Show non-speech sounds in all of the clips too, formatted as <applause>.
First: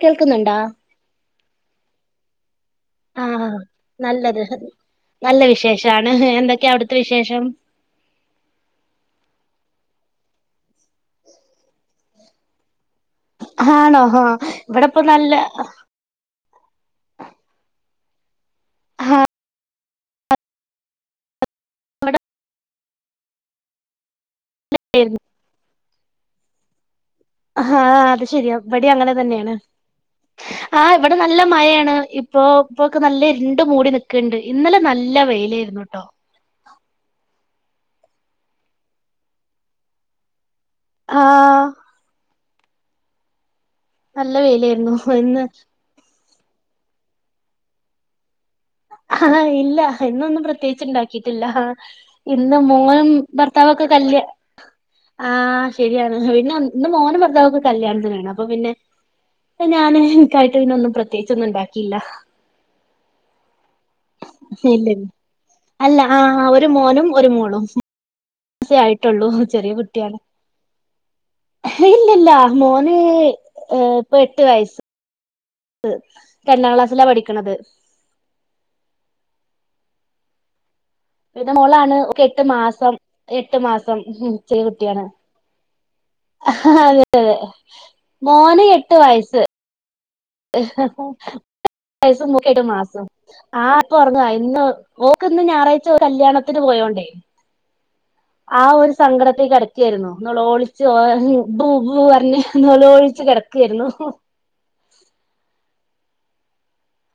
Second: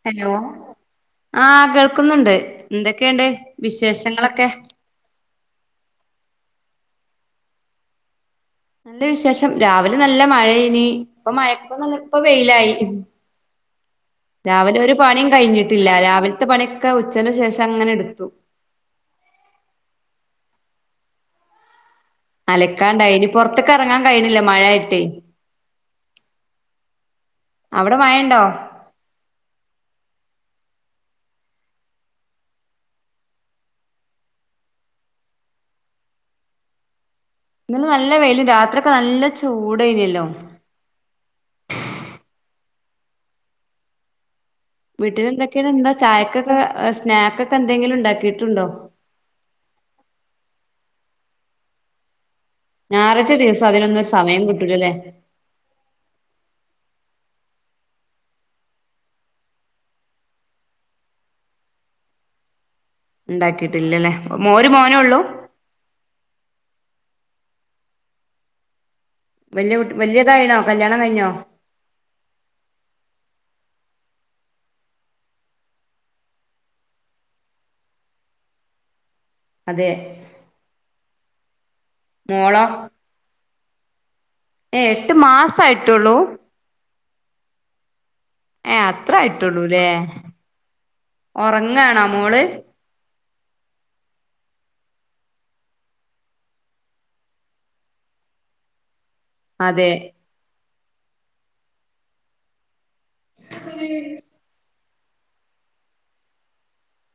കേൾക്ന്ന്ണ്ടാ ആഹ കേൾക്കുന്നുണ്ട് എന്തൊക്കെയുണ്ട് ആഹ ഹാ നല്ലത് വിശേഷങ്ങളൊക്കെ നല്ല വിശേഷാണ് എന്തക് ക്കെ അവ്ട്ത്തെ വിശേഷം നല്ല വിശേഷം രാവിലെ നല്ല മഴനി ഇപ്പ മഴപ്പുന്നുല്ല ഇപ്പ വെയിലായി ആഹാ ഹാണോ? രാവിലെ ഒരു പണിം കഴിഞ്ഞിട്ടില്ല. രാവിൽത്തെ പണിയൊക്കെ ഉച്ചന്റെ ശേഷം അങ്ങനെട്ത്തു. ഹ ഹാ അലക്കാണ്ടഅയ്നി പൊർത്ക്ക് റങ്ങാൻ കഴിണ് യായിട്ട് അഹാ ആഹ അത് ശെരിയാ ബടി അങ്ങനെ തന്നെയാണ് ആഹ് ഇവിടെ നല്ല മഴാണ് ഇപ്പോ ഇപ്പോക്ക് നല്ല ഇരുണ്ട് മൂടി നിക്ക്ണ്ട് ഇന്നലെ നല്ല വെയിലേര്ന്നു ന്നുട്ടോ ഇന്നു നല്ല വെയിലും രാത്രിയൊക്കെ നല്ല ചൂടെയ്ന്നല്ലോ ആഹാ നല്ല വെയിലായിരുന്നു ഇന്ന് വീട്ടിലെന്തൊക്കെണ് ന്ന് ചായക്കൊക്കെ സ്നാക്ക്ക്കെ എന്തെങ്കിലുണ്ടാക്കി അഹ് ഇല്ല ഇന്നൊന്നും പ്രത്യേകിച്ച് ഇണ്ടാക്കിട്ടില്ല. ഇന്ന് മോനും ഞായറാഴ്ച ദിവസം ഭർത്താവൊക്കെ അതിനൊന്നും ഒരു കല്ല്യ സമയം കിട്ടൂലല്ലേ ആ ശരിയാണ് പിന്നെ ഒ ഇന്ന് മോനും ഭർത്താവൊക്കെ കല്യാണത്തിനാണ് അപ്പൊ പിന്നെ പിന്നെ ഞാന്ൻക്കായിട്ട് പിന്നൊന്നും പ്രത്യേകിച്ചൊന്നുണ്ടാക്കിയില്ല ണ്ടാക്കിട് ഇല്ല ല്ല അല്ല ആഹ ഒരു മോനും ഒരു മോളും <unintelligible> ട്ടുള്ളൂ ചെറിയ വല്യ കുട്ടി കുട്ടിയാണ്. വല്യതായിണോ കല്യാണം കഴിഞ്ഞോ ഹേ ഇല്ലല്ല മോന് അ് ഏഹ് ഇപ്പൊ എട്ട് വയസ്സ് ത് രണ്ടാം ക്ലാസ്സിലാ പഠിക്ക്ണത്. അതെ, വിടെ മോളാണ്. ഓക് എട്ട് മോളോ മാസം എട്ട് മാസം ഹും ചെറിയ ഏ കുട്ടിയാണ് എട്ട് മാസായിട്ടുള്ളൂ ഹഹാ അതെ അതെ മോന് ഏ എട്ട് അത്ര വയസ്സ് ആയിട്ടുള്ളൂല്ലേ <unintelligible> ഉറങ്ങാണോ മോള് എട്ട് മാസം ആഹ പ്പൊ ഉറങ്ങാ ഇന്ന് ഓക്ക് ഇന്ന് ഞായറാഴ്ച കല്യാണത്തിന് പോയോണ്ടേ ആഹ ഒര്ത് സങ്കടത്തിൽ അതെ ക്കെടക്കായിരുന്നു നോ ലോളിച്ച് ഓ ഹ് ബു ബൂ അറഞ്ഞഞ് നോ ലോളി ച്കെടക്കാരുന്നു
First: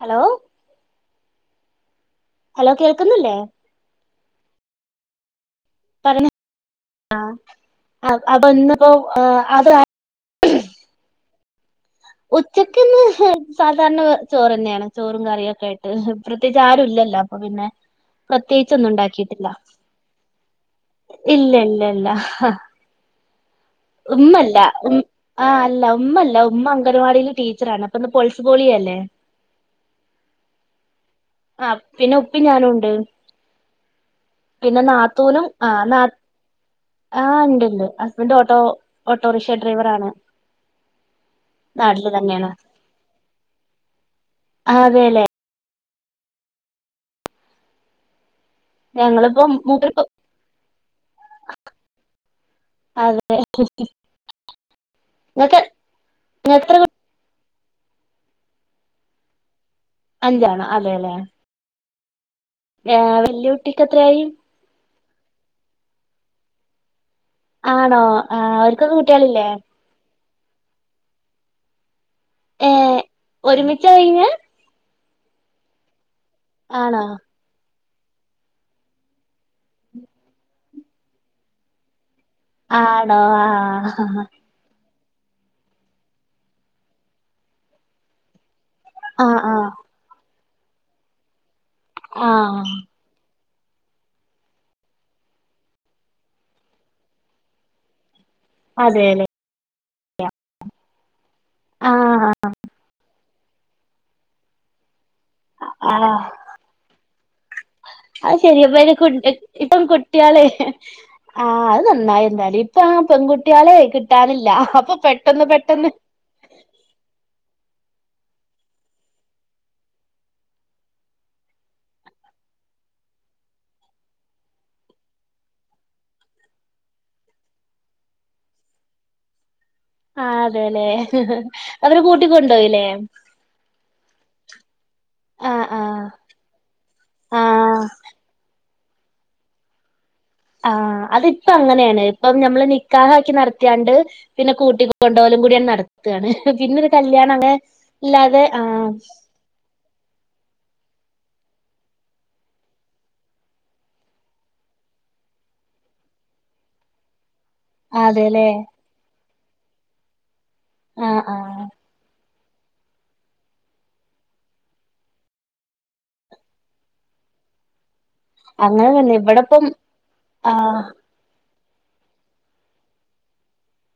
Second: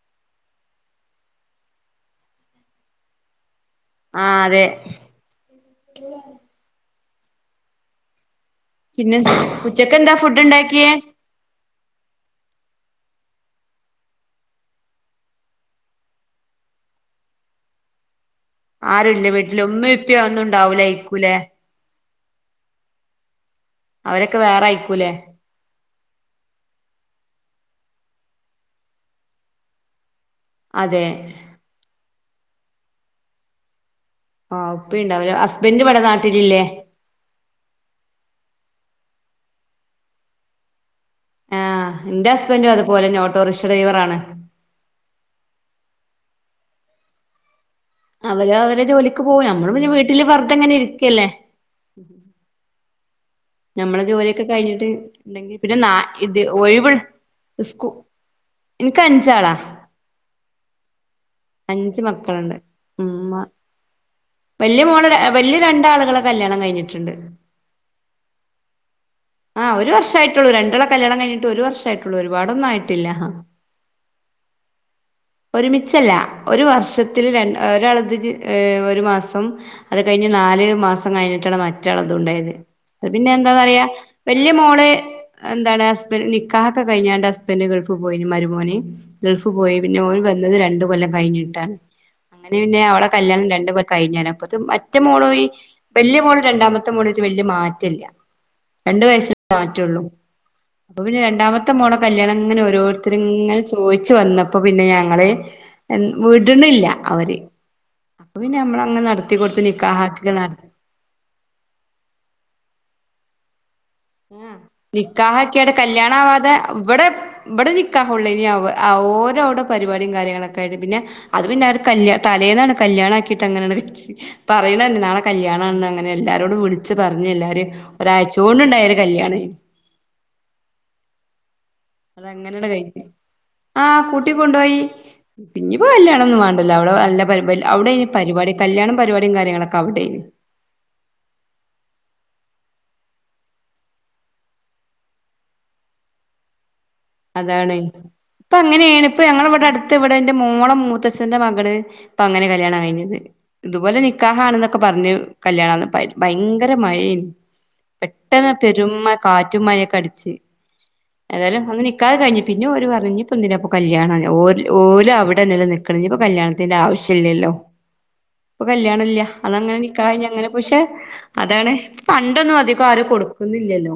ഹലോഓ ഹലോ, കേൾക്കുന്നില്ലേ? ആഹ, അതെ, ആ അപോന്ന്പ്പോ പിന്നെ അഹ ഉച്ചക്ക് എന്താ <unintelligible> <unintelligible> ഉച്ചക്ക്ന്ന് സാധാരണ ചോറന്നേണ് ചോറും കറിയും ഒക്കെ ആയിട്ട് പ്രത്യേകിച്ച് ആരുല്ല ല്ലപ്പൊ പിന്നെ ആരുല്ല പ്രത്യേകിച്ചൊന്നുണ്ടാക്കിട്ടില്ല വീട്ടില് ഉമ്മ ഇപ്പ ഒന്നും ഉണ്ടാവൂലയിക്കൂലേ ഇല്ല ഇല്ല ഇല്ല ഹ അവരൊക്കെ ഉമ്മല്ല വേറെ ഉം ആയിക്കൂലേ ആ അല്ല ഉമ്മല്ല ഉമ്മ അംഗണവാടീല് ടീച്ചറാണ് അപ്പൊ ന്ന് <unintelligible> അതെ ആ പിന്നെ ഉപ്പി ഞാനുണ്ട് ആ പിന്നെ ഉപ്പ ഉണ്ടാവൂല നാത്തൂനും ആ ഹസ്ബൻഡ് ഇവിടെ ന്നാ നാട്ടിലില്ലേ ആ ണ്ട് ണ്ട് ഹസ്ബൻ്റ് ഓട്ടോ ഓട്ടോറിക്ഷ ഡ്രൈവർ ആണ് ആ നാട്ടില് എന്റെ തന്നെണ് ഹസ്ബൻഡും അതുപോലെന്നെ ഓട്ടോറിക്ഷ ഡ്രൈവറാണ് ആ അതെ ലെ അവര് അവരെ ജോലിക്ക് ഞങ്ങളിപ്പോ പോവും നമ്മള് പിന്നെ മൂപ്പരിപ്പോ വീട്ടില് വെർതങ്ങനിരിക്കല്ലേ അതെ നമ്മളെ ജോലിയൊക്കെ കഴിഞ്ഞിട്ട് ണ്ടെങ്കിൽ ഇങ്ങക്ക് പിന്നെ നാ ഇത് ഇങ്ങക്ക് എത്ര കു- ഒയ്വ്ൾ സ്കു നിക്കഞ്ചാളാ അഞ്ചാണ് അതെ ലേ <unintelligible> ഉമ്മ എത്രയായി വെല്ല്യെ മോള് ആ വെല്ല്യെ രണ്ടാളുകളെ കല്ല്യാണം കഴിഞ്ഞിട്ട്ണ്ട് ആണോ ആ അവര്ക്കൊക്കെ കു ആ ഒരു വർഷായിറ്റൊള്ളൂ രണ്ടാള കല്ല്യാണം കഴിഞ്ഞിട്ടു ഒരു വർഷായ് റ്റൊള്ളു ഒരുപാടൊന്നു ഏഹ് ആയിട്ടില്ല ഒരുമിച്ചാ കഴിഞ്ഞെ ഒരുമിച്ചല്ല ഒരു ആണോ വർഷത്തില് രൺ ഒരാൾ <unintelligible> ഒരു മാസം അത് കഴിഞ്ഞ് നാല് മാസം കഴിഞ്ഞിട്ടാണ് മറ്റാള ഉണ്ടായത് അത് ആണോ പിന്നെ എന്താ പറയാ ആഹ് വല്യ മോള് എന്താണ് ഹസ്ബൻ നിക്കാഹൊക്കെ കഴിഞ്ഞാണ്ട് ഹസ്ബന്റ് ഗൾഫ് പോയിന് മരുമോന് ആഹ് ഗൾഫ് ആഹ് പോയി പിന്നെ ഓല് വന്നത് രണ്ട് കൊല്ലം കഴിഞ്ഞിട്ടാണ് അങ്ങനെ ആഹ് പിന്നെ ഓലെ കല്ല്യാണം രൺ <unintelligible> കഴിഞ്ഞാണ് അപ്പതും ഒറ്റ മോളോ ഈ വെല്യെ മോളും രണ്ടാമത്തെ മോനു അയ്റ്റ് വെല്യെ മാറ്റല്ല രണ്ടു അതെല്ലേ വയസ്സി <inaudible> മാറ്റൊള്ളു അപ്പൊ പിന്നെ രണ്ടാമത്തെ മോളെ ആഹ് കല്ല്യാണങ്ങനെ ഓരോരുത്തര്ങ്ങനെ ചോയ്ച്ചു വന്നപ്പോ പിന്നെ ഞങ്ങള് എർ ആഹ് വിട്ണില്ല അവര് അത് അപ്പൊ പിന്നെ ശരിയ നമ്മള് വെല്യെ അങ്ങനെ <unintelligible> നടത്തി കൊടുത്ത് ഇപ്പം നിക്കാഹാക്കി കുട്ടിയേളെയ് നട ആ അത് നന്നായി ണ്ട് എല്ലെ ഇപ്പ പെൺകുട്ടിയേളെ ആ നിക്കാഹക്കിയാട് കല്യാണാവാതെ വടെ വടെ നി ക്കാഹൊള്ളെയ്‌നി അവ് അ ഓരവ്‌ടെ പരിപാടിം കാര്യങ്ങളൊക്കായിട്ട് പിന്നെ അത് പിന്നെ അത് കല്ല്യ തലേന്നാണ് കൽ ല്ല്യാണാക്കീട്ടങ്ങനണ്ട് വെച്ച് പറയ്ണ ന്നാളെ കല്ല്യാണാണ്ന്ന് അങ്ങനെ എല്ലാരോടും വിളിച്ച് പറഞ്ഞ് എല്ലാരിം ഒരാഴ്ച്ചോണ്ട് ണ്ടായൊരു കല്ല്യാണെയ്‌നി ആ അതേലേ അവര് അതങ്ങനെയാണ്ട് കൂട്ടിക്കൊണ്ടോയിലേ കഴിഞ്ഞ് ആഹ് കൂട്ടി കൊണ്ടോയി പി ആഹ് ഞ്ഞി പ്പോ ആഹ് കല്ലാണൊന്നും വാണ്ടലൊ അവ്ടെ അല്ല ബൽ ബൽ ആഹ് അവ്ടെ എയ്നി പരിപാടി കല്ല്യാണം പരിപാടിം കാര്യങ്ങളൊക്കവ്ടെയ്നി ആ അതിപ്പങ്ങനെണെയ് പ്പ ഞമ്മള് നിക്കാഹാക്കി നടത്തിയാണ്ട് പിന്നെ കൂട്ടിക്കൊണ്ടോവല് ങ്കൂടിയണ്ട് നടത്ത് ആണ് പിന്നെ <unintelligible> അതാണെയ് പ്പങ്ങനെണ് പ്പ ഞങ്ങളെ വടെ അട്ത്ത് വടെ ന്റെ മോളെ മൂ കസ്സിൻ്റെ മകള് പ്പൊ അങ്ങനെ കല്ല്യാണം കയ്ഞ്ഞത് ഇതുപോലെ നിക്കാഹാണ് ന്നൊക്കെ പർഞ്ഞു കല്യാണ <unintelligible> ഭയങ്കര മഴേനി അതെല്ലേ പെട്ടെന്ന് പെരുംമ കാറ്റും മയെക്കടിച്ച് ആഹ് ഏതായാലും ആഹ് അന്ന് നി അ കയ്ഞ്ഞ് പിന്നെ ഓര് പർഞ്ഞ് ഞ്ഞ് പ്പൊ എന്തിനാ പ്പ കല്ല്യാണന്ന് ഓൽ ഓലവ്ടെ നിലനിർക്ക്ണ് ഞ്ഞി പ്പൊ കല്യാണത്തിന്റെ ആവശ്യ ല്ലെല്ലോ പ്പൊ അങ്ങനെ തന്നെ കല്ല്യാണല്ല ഇവിടെപ്പം അതങ്ങനെ നിക്കാഹെഴിഞ്ഞങ്ങനെ പക്ഷെ ആഹ് അതാണ് പണ്ടൊന്നു അധികാരു കൊടുക്കുന്നില്ലല്ലോ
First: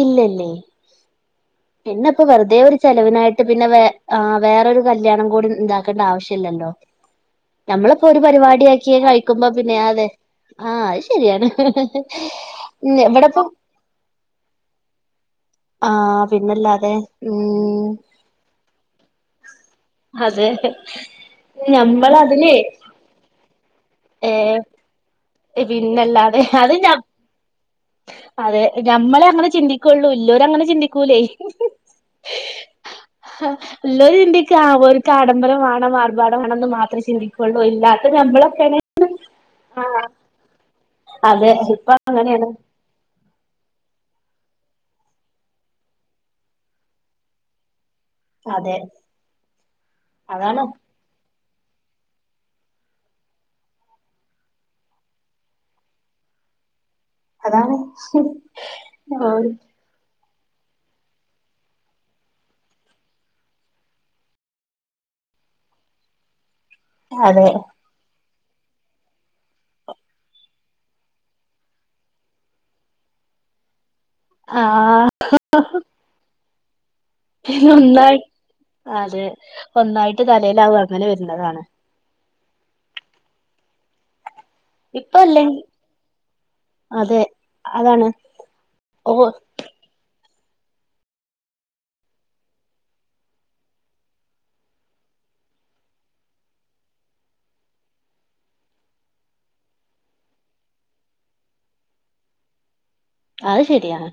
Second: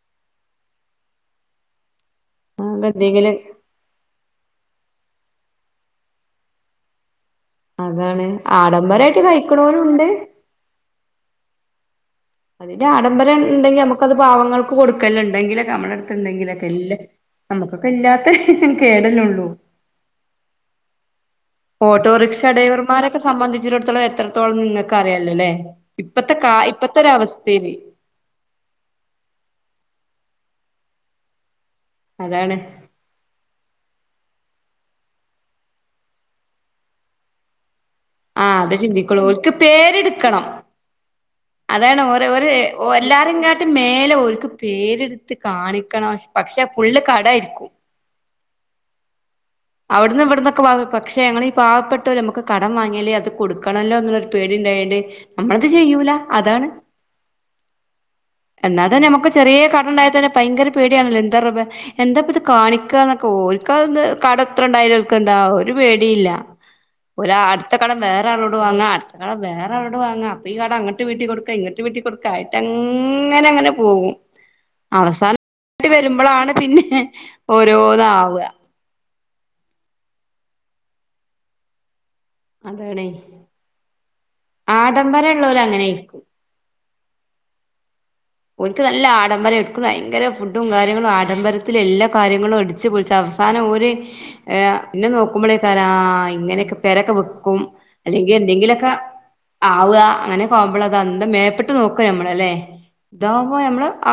ഇല്ലല്ലെ പിന്നെ പ്പൊ വെറുതെ ഒരു ആകെ എന്തെങ്കിലും ചെലവിനായിട്ട് പിന്നെ വെ ആ വേറൊരു കല്ല്യാണം കൊടും ണ്ടാക്കണ്ട ആവശ്യല്ലല്ലോ നമ്മളിപ്പൊ ഒരു അതാണ് പരുവാടി ആക്കി അത് ആഡംബരായിട്ട് കഴിക്കുമ്പോ പിന്നെ ആ കഴിക്കണോരുണ്ട് ലെ ആ അത് ശരിയാണ് അതിന്റെ ഉം ആഡംബരം ഇവിടെപ്പം ണ്ടെങ്കി ഞമ്മക്കത് പാവങ്ങൾക്ക് കൊടുക്കല്ണ് ന്തെങ്കിലൊക്കെ നമ്മളട്ത്ത് ആഹ് ണ്ടെങ്കിലൊക്കെ എല്ല പിന്നല്ലാതെ ഉം നമ്മക്കൊക്കെ ഇല്ലാത്ത കേടല്ലെ ഒള്ളൂ അതെ ഓട്ടോറിക്ഷ ഞമ്മളതിലേ ഡ്രൈവർമാരൊക്കെ സംബന്ധിച്ചിടത്തോളം എത്രത്തോളം ഏഹ് നിങ്ങക്കറിയാ ല്ലേ ഇപ്പത്തെ പിന്നല്ലാതെ കാ അത് ഞ ഇപ്പത്തൊരവസ്ഥേല് അതെ ഞമ്മളെ അങ്ങനെ ചിന്തിക്കൊള്ളൂ ഇള്ളോരങ്ങനെ ചിന്തിക്കൂലേ അതാണ് ആ ഇള്ളോല് ചിന്തി ക്കാ ഓര്ക്കാഡംബരം മാണം ആർഭാടം മാണംന്ന് മാത്രേ ചിന്തിക്കൊള്ളൂ എല്ലാരും ആ അതെ ചിന്തിക്കൊള്ളൂ ഓൽക്ക് പേരെടുക്കണം അതെ ഇപ്പൊ അതാണ് ഓരോ അങ്ങനെയാണ് ഒര് ഓ എല്ലാരെങ്ങാട്ടും മേലെ ഓര്ക്ക് പേരെട്ത്ത് കാണിക്കണം പക്ഷെ ഫുള്ള് കടായിരിക്കും അതെ അവിട്ന്ന് ഇവിട്ന്നൊക്കെ അതാണ് വാങ്ങും പക്ഷെ ഞങ്ങളി പാവപ്പെട്ടോര് നമ്മക്ക് കടം വാങ്ങിയാലെ അത് കൊടുക്കണല്ലോ എന്നുള്ളൊരു പേടി ഇണ്ടായോണ്ട് നമ്മളത് ചെയ്യൂല അതാണ് അതാണ് എന്നാ തന്നെ നമക്ക് ഓര് ചെറീയെ കടണ്ടായ തന്നെ ഭയങ്കര പേടിയാണല്ലോ എന്താ റബ്ബെ എന്താപ്പത് കാണിക്കാന്നൊക്കെ ഓൽക്കാന്ന് കടം എത്ര ഇണ്ടായാലും ഓൽക്കെന്താ ഒരു പേടില്ല ഓല് അതെ അടുത്ത കടം വേ വേറാളോട് വാങ്ങ അടാത്ത കടം വേറാളോട് വാങ്ങ അപ്പൊ ഈ കടം അങ്ങോട്ട് വീട്ടി കൊട്ക്ക ഇങ്ങോട്ട് വീട്ടി കൊടുക്കായിട്ടങ്ങ നെങ്ങനെ പോകും ആഹ് അവസാനം ഒന്നായിട്ട് വരുമ്പളാണ് പിന്നെ പിന്ന ഒന്നായി ഓരോന്നാവുക അതെ ഒന്നായിട്ട് തലയിലാവും അങ്ങനെ വരുന്നതാണ് അതാണ് ഇപ്പ അല്ലെങ്കി ആഡംബരംള്ളോല് അങ്ങനായിരിക്കും അതെ അതാണ് ഓൽക്ക് നല്ല ഓ ആഡംബരാണ് ഓൽക്ക് ഭയങ്കര ഫുഡും കാര്യങ്ങളും ആഡംബരത്തില് എല്ലാ കാര്യങ്ങളും അടിച്ച്പൊളിച്ച് അവസാനം ഓര് ഏഹ് എന്നെ നോക്കു മ്പളേക്കാരം ആ ഇങ്ങനൊക്കെ പെരൊക്കെ വിക്കും അല്ലെങ്കി എന്തെങ്കിലൊക്കാ ആവ്വാ അങ്ങനൊക്കാവുമ്പള അത് അന്ത മേപ്പെട്ട് നോക്ക നമ്മളല്ലേ ഇതാവുമ്പോ അത് നമ്മള് ശരിയാണ് ആ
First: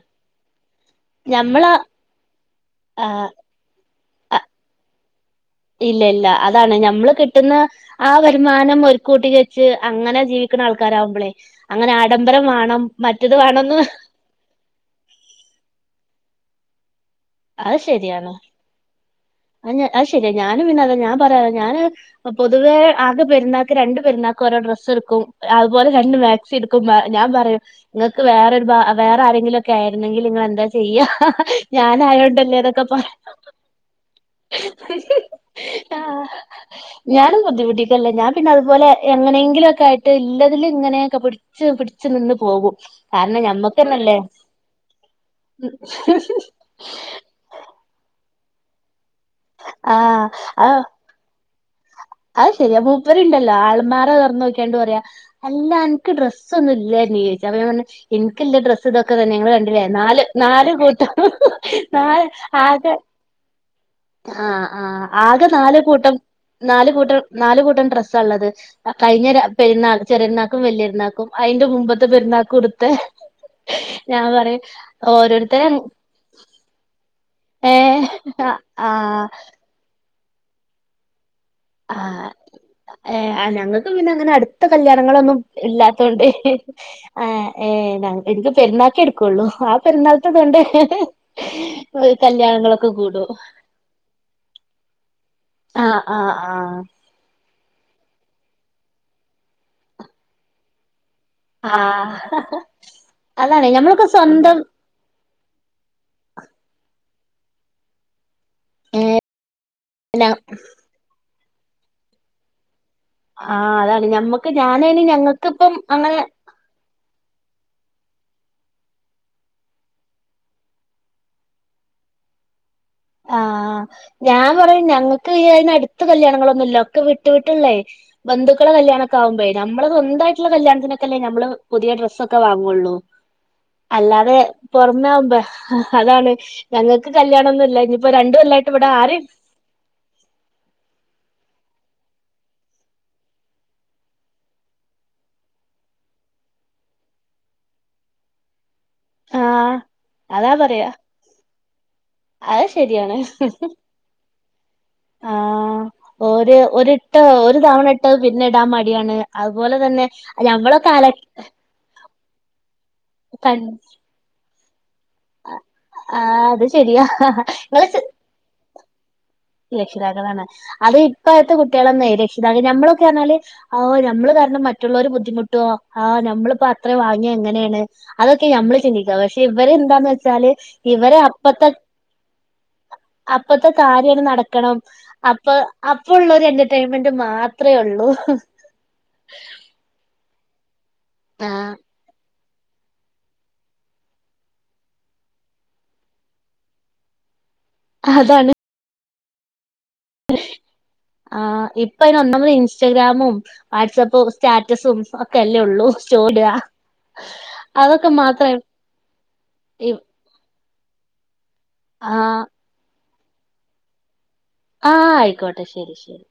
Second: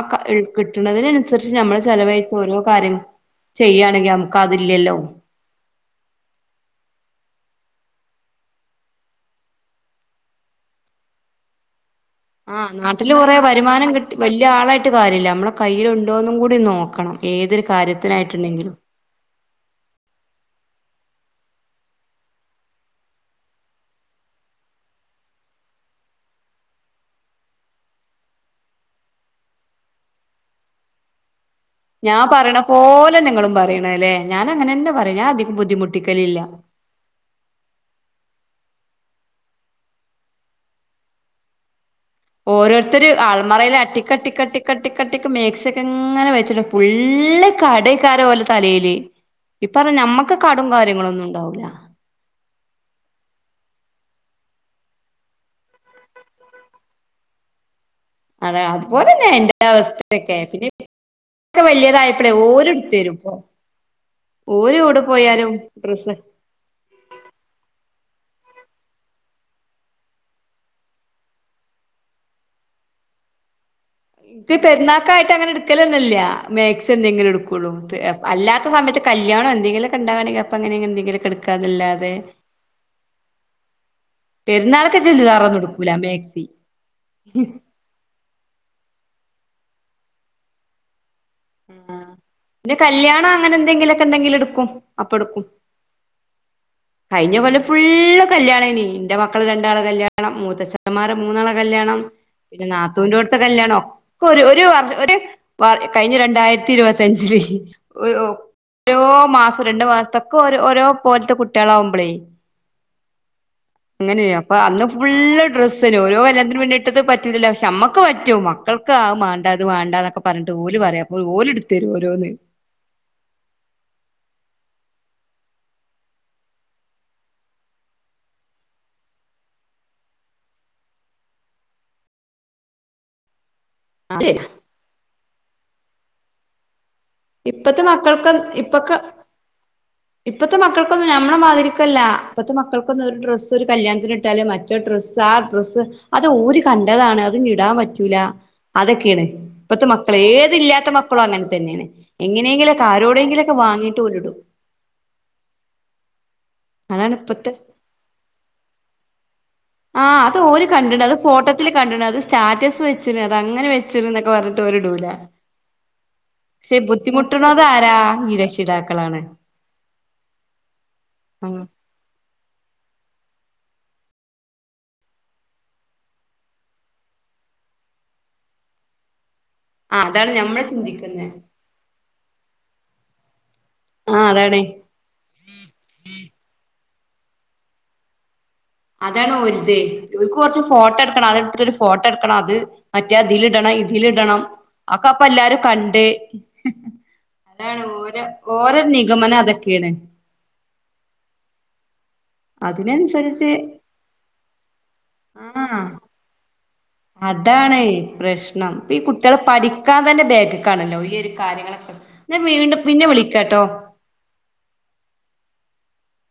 കിട്ടണതിനനുസരിച്ച് ഞമ്മള് നമ്മള് ചെലവഴിച്ച് ഓരോ കാര്യം ആ ചെയ്യയാണെങ്കി നമ്ക്ക് അതില്ലല്ലോ ഇല്ല ഇല്ല അതാണ് ഞമ്മള് കിട്ടുന്ന ആ വരുമാനം ഒരു കൂട്ടി വെച്ച് അങ്ങനെ ജീവി ക്ക്ണ ആൾകാരാവുമ്പളെ ആഹ് നാട്ടില് കൊറെ വരുമാനം കിട്ടി വല്യ ആളായിട്ട് കാര്യല്ല നമ്മെളെ കയ്യിലുണ്ടോന്നും കൂ ടി നോക്കണം ഏതൊരു കാര്യത്തിനായിട്ടുണ്ടെങ്കിലും അ അത് ശെരിയാ ഞാനും പിന്നെ അതാ ഞാൻ പറയാ ഞാന് പൊതുവേ ആകെ പെരുന്നാക്ക് രണ്ട് പെരുന്നാ ക്കോരോ ഡ്രെസ്ട്ക്കും അതുപോലെ രണ്ട് മാക്സിട്ക്കും ഞാൻ പറയും ഇങ്ങൾക്ക് വേറെരു ഭാ വേറാര ങ്കിലൊക്കെ ആയിരുന്നെങ്കില് ഇങ്ങള് എന്താ ചെയ്യാ ഞാൻ പറിണ ഞാനായോണ്ടല്ലേ എന്നൊക്കെ പറ പോലന്നെ ഇങ്ങളും പറിണെ ല്ലെ ഞാന് അങ്ങനെന്നാ പറയും ഞാൻ അധികം ആഹ് ബുദ്ധിമുട്ടിക്കലില്ല ഞാനും ബുദ്ധിമുട്ടിക്കല്ല ഞാൻ പിന്നെ അതുപോലെ എങ്ങനെങ്കിലൊക്കായിട്ട് ഇല്ലതില് ഇങ്ങനൊക്കെ പിട്ച്ച് പിട് ഓരോര്ത്തര് അൾമറീല് അട്ടിക്കട്ടിക്കട്ടിക്കട്ടിക്ക് മേക്സിക്കങ്ങനെ വെച്ചിട്ടുണ്ടാവും ഫു ള്ള് കടെക്കാരം ഓലെ തലേല് ഈ പറഞ്ഞ ആഹ് നമ്മക്ക് കടും ആഹ് കാര്യങ്ങളൊന്നും ഇണ്ടാവൂല അത് ശരിയാ മൂപ്പരുണ്ടല്ലോ ആൾമാറ തൊറന്നോക്കാണ്ട് പറയാ അല്ല അൻക്ക് ഡ്രസ്സൊന്നുല്ലണ്ണീ ജപ്പം ഞാ പർഞ്ഞ് അത എനക്ക്ല്ല ഡ്രസ്സ് ഇതൊക്കെ അതുപോലെന്നെ തന്നെ ഞങ്ങള് എന്റെ കണ്ടില്ലെ നാല് അവസ്ഥയൊക്കെ പിന്നെ നാല് കൂട്ടം നാല് ആകെ ച്ചോ ആ ആ ആകെ നാല് കൂട്ടം ഡ്രസ്സ് നാ ല് കൂട്ടം നാല് കൂട്ടം ഡ്രസ്സാള്ളത് അ കഴിഞ്ഞൊര പെര്ന്നാൾ ചെറിയെര്ന്നാക്കും വല്യര്ന്നാക്കും ഐന്റൊമു മുമ്പത്തെ പെരുന്നാക്കുട്ത്തെ ഇൻക്ക് പെര്ന്നാക്കായിട്ട് അങ്ങനെ ഇട്ക്കലൊന്നുല്ല മേക്സി എന്തെങ്കിലുട്ക്കുള്ളൂ ത് ഏഹ് അല്ലാ <unintelligible> ആഹ് കല്യാണൊ എന്തെങ്കിലൊക്കെ ഇണ്ടാവാണെങ്കില് അപ്പങ്ങനെന്തങ്കിലൊക്കെ ഇട്ക്കാന്നല്ലാതെ ഏ അ ഞങ്ങൾക്ക് പിന്നെ അങ്ങനെ അടുത്ത കല്യാണങ്ങളൊന്നും ചുരിദാറൊന്നും എടുക്കൂല ഇല്ലാത്തോണ്ട് മാക്സി ആ ഏ ഏ ഞ എനിക്ക് പെരുന്നാക്കെ എട്ക്കൊള്ളൂ, ആ പെരുന്നാളത്തെതോണ്ട് പിന്നെ കല്യാണം അങ്ങനെ എന്തെങ്കിലൊക്കെണ്ടങ്കില് ഇട്ക്കും, അപ്പട്ക്കും. ആ ആ ആഹ്. <unintelligible> കല്യാണേനി, ഇന്റെ മക്കളെ രണ്ടാളെ കല്യാണം, മൂത്തച്ഛന്മാരെ മൂന്നാളെ കല്യാണം ആഹ് പിന്നെ നാത്തൂന്റോട്ത്തെ അതാണ് കല്യാണം, ഞമ്മളൊക്കെ ഒക്കെ ഒരു ഒര് സ്വന്തം വർ കഴിഞ്ഞ രണ്ട് <unintelligible> ത്തി ഇരുപത്തിയഞ്ചില് <unintelligible> ഓരോ മാസം രണ്ടു മാസത്തൊക്കെ ഓരോ ഓരോ പോലത്തെ കുട്ടിയാളാവുമ്പളെ ആഹ് അതാണ് അങ്ങനെയ ഞമ്മക്ക് അപ്പൊ അന്ന് ഞാനയ്ന് ഫുള്ള് ഞങ്ങക്കിപ്പം ഡ്രസ്സെനു, അങ്ങനെ ഓരോ കല്യാണത്തിനും വേണ്ടി ഇട്ത്തത് പറ്റൂലല്ലോ, പക്ഷെ അമ്മക്ക് പറ്റൂ മ <unintelligible> അഅ് മാണ്ടാ, ഇത് മാണ്ടാന്നൊക്കെ പർഞ്ഞ്ട് ഓല് പറയാ, അപ്പൊ ഓല്ട്ത്തെരും ഓരോന്ന് ആഹ്, ഞാൻ പറയും ഞങ്ങക്ക് ഈ അതിന് അടുത്ത കല്യാണങ്ങളൊന്നുംല്ല, ഒക്കെ വിട്ടു വിട്ടുള്ളേ ബന്ധുക്കള കല്യാണൊക്കെ ആകുമ്പഴേ, നമ്മളെ സ്വന്തായ്ട്ട്ള്ള കല്യാണത്തിനൊക്കെല്ലേ നമ്മള് പുതിയ ഡ്രസ്സൊക്കെ വാങ്ങൊള്ളൂ. അതെ അല്ലാതെ പൊറമെ ആകുമ്പ, അതാണ് ഞങ്ങക്ക് കല്യാണൊന്നുംല്ല ഇപ്പത്തെ മക്കൾക്ക് രണ്ട് കൊല്ലായിട്ട് ഇവിടെ ഇപ്പൊക്കെ ആര് ഇപ്പത്തെ മക്കൾക്കൊന്നും നമ്മളെ മാതിരിക്കല്ല. ഇപ്പത്തെ മക്കൾക്കൊന്നും ഒരു ഡ്രസ്സ് ഒരു കല്യാണത്തിന് ഇട്ടാല്, മറ്റൊരു ഡ്ര ആ ഡ്രസ്സ്, അത് ഓര് കണ്ടതാണ് അത് ഞ്ഞ് ഇടാൻ പറ്റൂല അതൊക്കേണ് ആഹ് ഇപ്പത്തെ മക്കള് അതാ ഏത് പറയാ ഇല്ലാത്ത മക്കളു അങ്ങൻതന്നേണ്. അത് എങ്ങനെയെങ്കിലൊക്കെ ശരിയാണ് ആരോടെങ്കിലൊക്കെ വാങ്ങീട്ട് ഓല്ടും. ആഹ് ഒര് ഒരിട്ട അതാണ് ഇപ്പത്തെ ഒര് തവണ ഇട്ടാ അത്പിന്നെ ഇടാൻ മടിയാണ്. അതുപോലെ തന്നെ ആഹ് അത് ഓര് ഞമ്മളൊക്കെ കണ്ടിണ് അത് അലക്കി ഫോട്ടത്തില് കണ്ട്ണ്, അത് സ്റ്റാറ്റസ് വെച്ച്ണ്, അത് കൺ അങ്ങനെ വെച്ച്ണ്ന്നൊക്കെ പറഞ്ഞ്ട്ട് ഓല്ടൂല. ആഹ് അത് പക്ഷെ ശരിയാ ബുദ്ധിമുട്ട്ണത് ഇങ്ങള് ആരാ ഈ രക്ഷിതാക്കളാണ്. രക്ഷിതാക്കളാണ്. അത് ഇപ്പഴത്തെ ഉം കുട്ടികളന്നെ രക്ഷിതാക്ക നമ്മള് <unintelligible> അഅ് നമ്മള് കാരണം മറ്റുള്ളവര് ബുദ്ധിമുട്ടോ, ആഹ് നമ്മളിപ്പോ അത്ര വാങ്ങിയാ എങ്ങനേണ് അതൊക്കെ ഞമ്മള് ചിന്തിക്ക. പക്ഷെ ഇവര് ആഹ് എന്താന്ന് അതാണ് വെച്ചാല്, ഞമ്മള് ഇവരെ ചിന്തിക്കുന്നെ അപ്പത്തെ ത്തെ കാര്യണ് ആഹ് അതാണ് നടക്കണം. അപ്പൊ അപ്പള്ളൊര് എ മെന്റ് മാത്രേ ഉള്ളൂ. അതാണ് ഒര്ത്. ഇൻക്ക് കൊർച്ച് ഫോട്ടോ എടുക്കണം, അത് ആ ഇട്ത്തിട്ടൊരു ഫോട്ടട്ക്കണം അത് മറ്റേ അതിലിടണം, ഇതിലിടണം. ഇട അക്കെ അപ്പൊ എല്ലാരും കണ്ട് അതാണ് ഓരെ ഓരെ നിഗമനതൊക്കെ ആഹ് ഇപ്പൊ <unintelligible> ഇൻസ്റ്റഗ്രാമും, അതിനനുസരിച്ച് വാട്സപ്പും സ്റ്റാറ്റസും ഒക്കെ അല്ലേ ഉള്ളൂ സ്റ്റോറിടാ അതാണെയ് പ്രശ്നം. ഈ കുട്ട്യാള് പഠിക്കാൻ തന്നെ ബേക്ക്ക്കാണല്ലോ ഈയൊര് ആ ഞാൻ വീണ്ടും പിന്നെ വിളിക്കാട്ടോ ആഹ് ആയിക്കോട്ടെ ശരി ശരി.